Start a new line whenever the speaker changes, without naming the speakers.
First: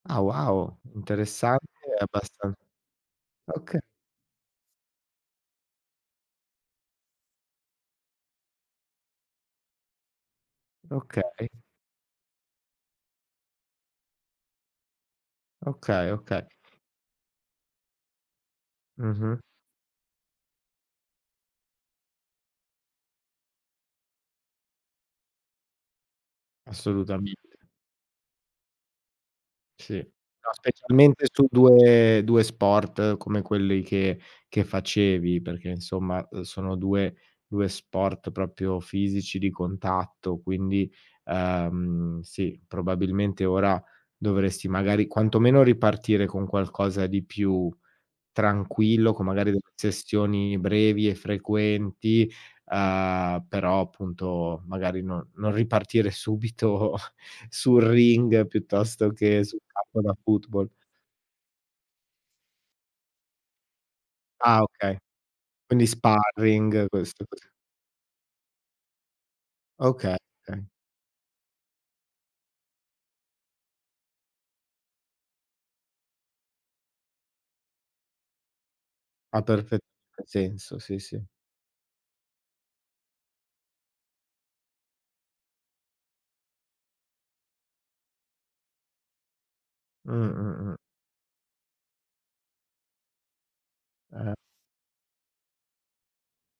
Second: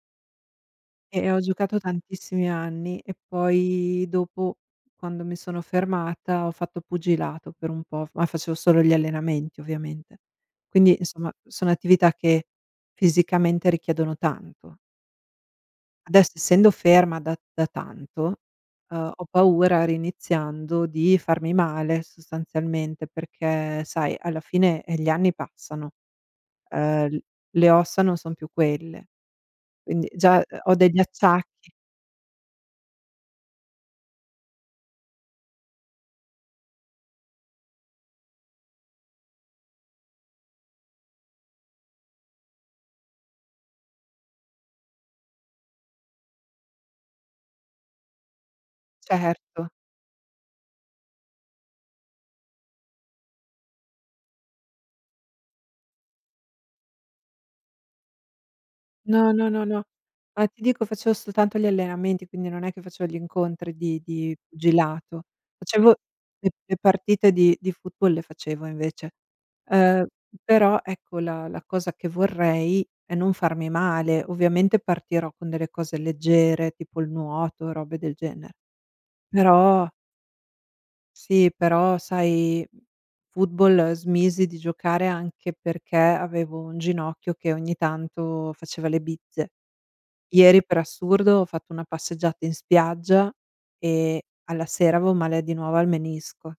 Ah, wow,
Eh, ho
interessante
giocato
e
tantissimi
abbastan
anni e
oka
poi dopo, quando mi sono fermata, ho fatto pugilato per un po', f ma facevo solo gli allenamenti ovviamente. Quindi, insomma,
Okay.
sono attività che fisicamente richiedono tanto.
Okay,
Adesso
okay.
essendo ferma da da tanto, uhm, ho
Mh-mh.
paura riiniziando, di farmi male sostanzialmente, perché sai alla fine, eh, gli anni passano, ehm, l
Assolutamente.
le ossa non son più quelle,
Sì.
quindi già,
No,
ehm, ho degli
specialmente su
acciacchi.
due due sport come quelli che che facevi, perché insomma, uhm, sono due due sport proprio fisici, di contatto, quindi, ehm, sì, probabilmente ora dovresti magari quantomeno ripartire con qualcosa di più tranquillo, con magari de
Certo.
sessioni brevi e frequenti, uhm, però appunto magari no non ripartire subito sul ring piuttosto
No,
che
no,
sul
no, no.
campo da
Ma ti
football.
dico facevo soltanto gli allenamenti, quindi non è che facevo gli incontri di di
Ah okay,
pugilato.
quindi
Facevo le le
sparring, queste
partite
cose
di di football le facevo invece; uhm,
Oka okay.
però ecco la la cosa che vorrei è non farmi male. Ovviamente partirò con delle cose leggere tipo il nuoto, robe del genere.
Ha perfe
Però
senso. Sì, sì.
Sì, però sai, mhmm, football smisi di giocare anche perché avevo un ginocchio che ogni tanto faceva le bizze.
Mh,
Ieri,
mh,
per
mh.
assurdo, ho fatto una passeggiata in spiaggia e
Eh-eh.
alla sera avevo male di nuovo al menisco.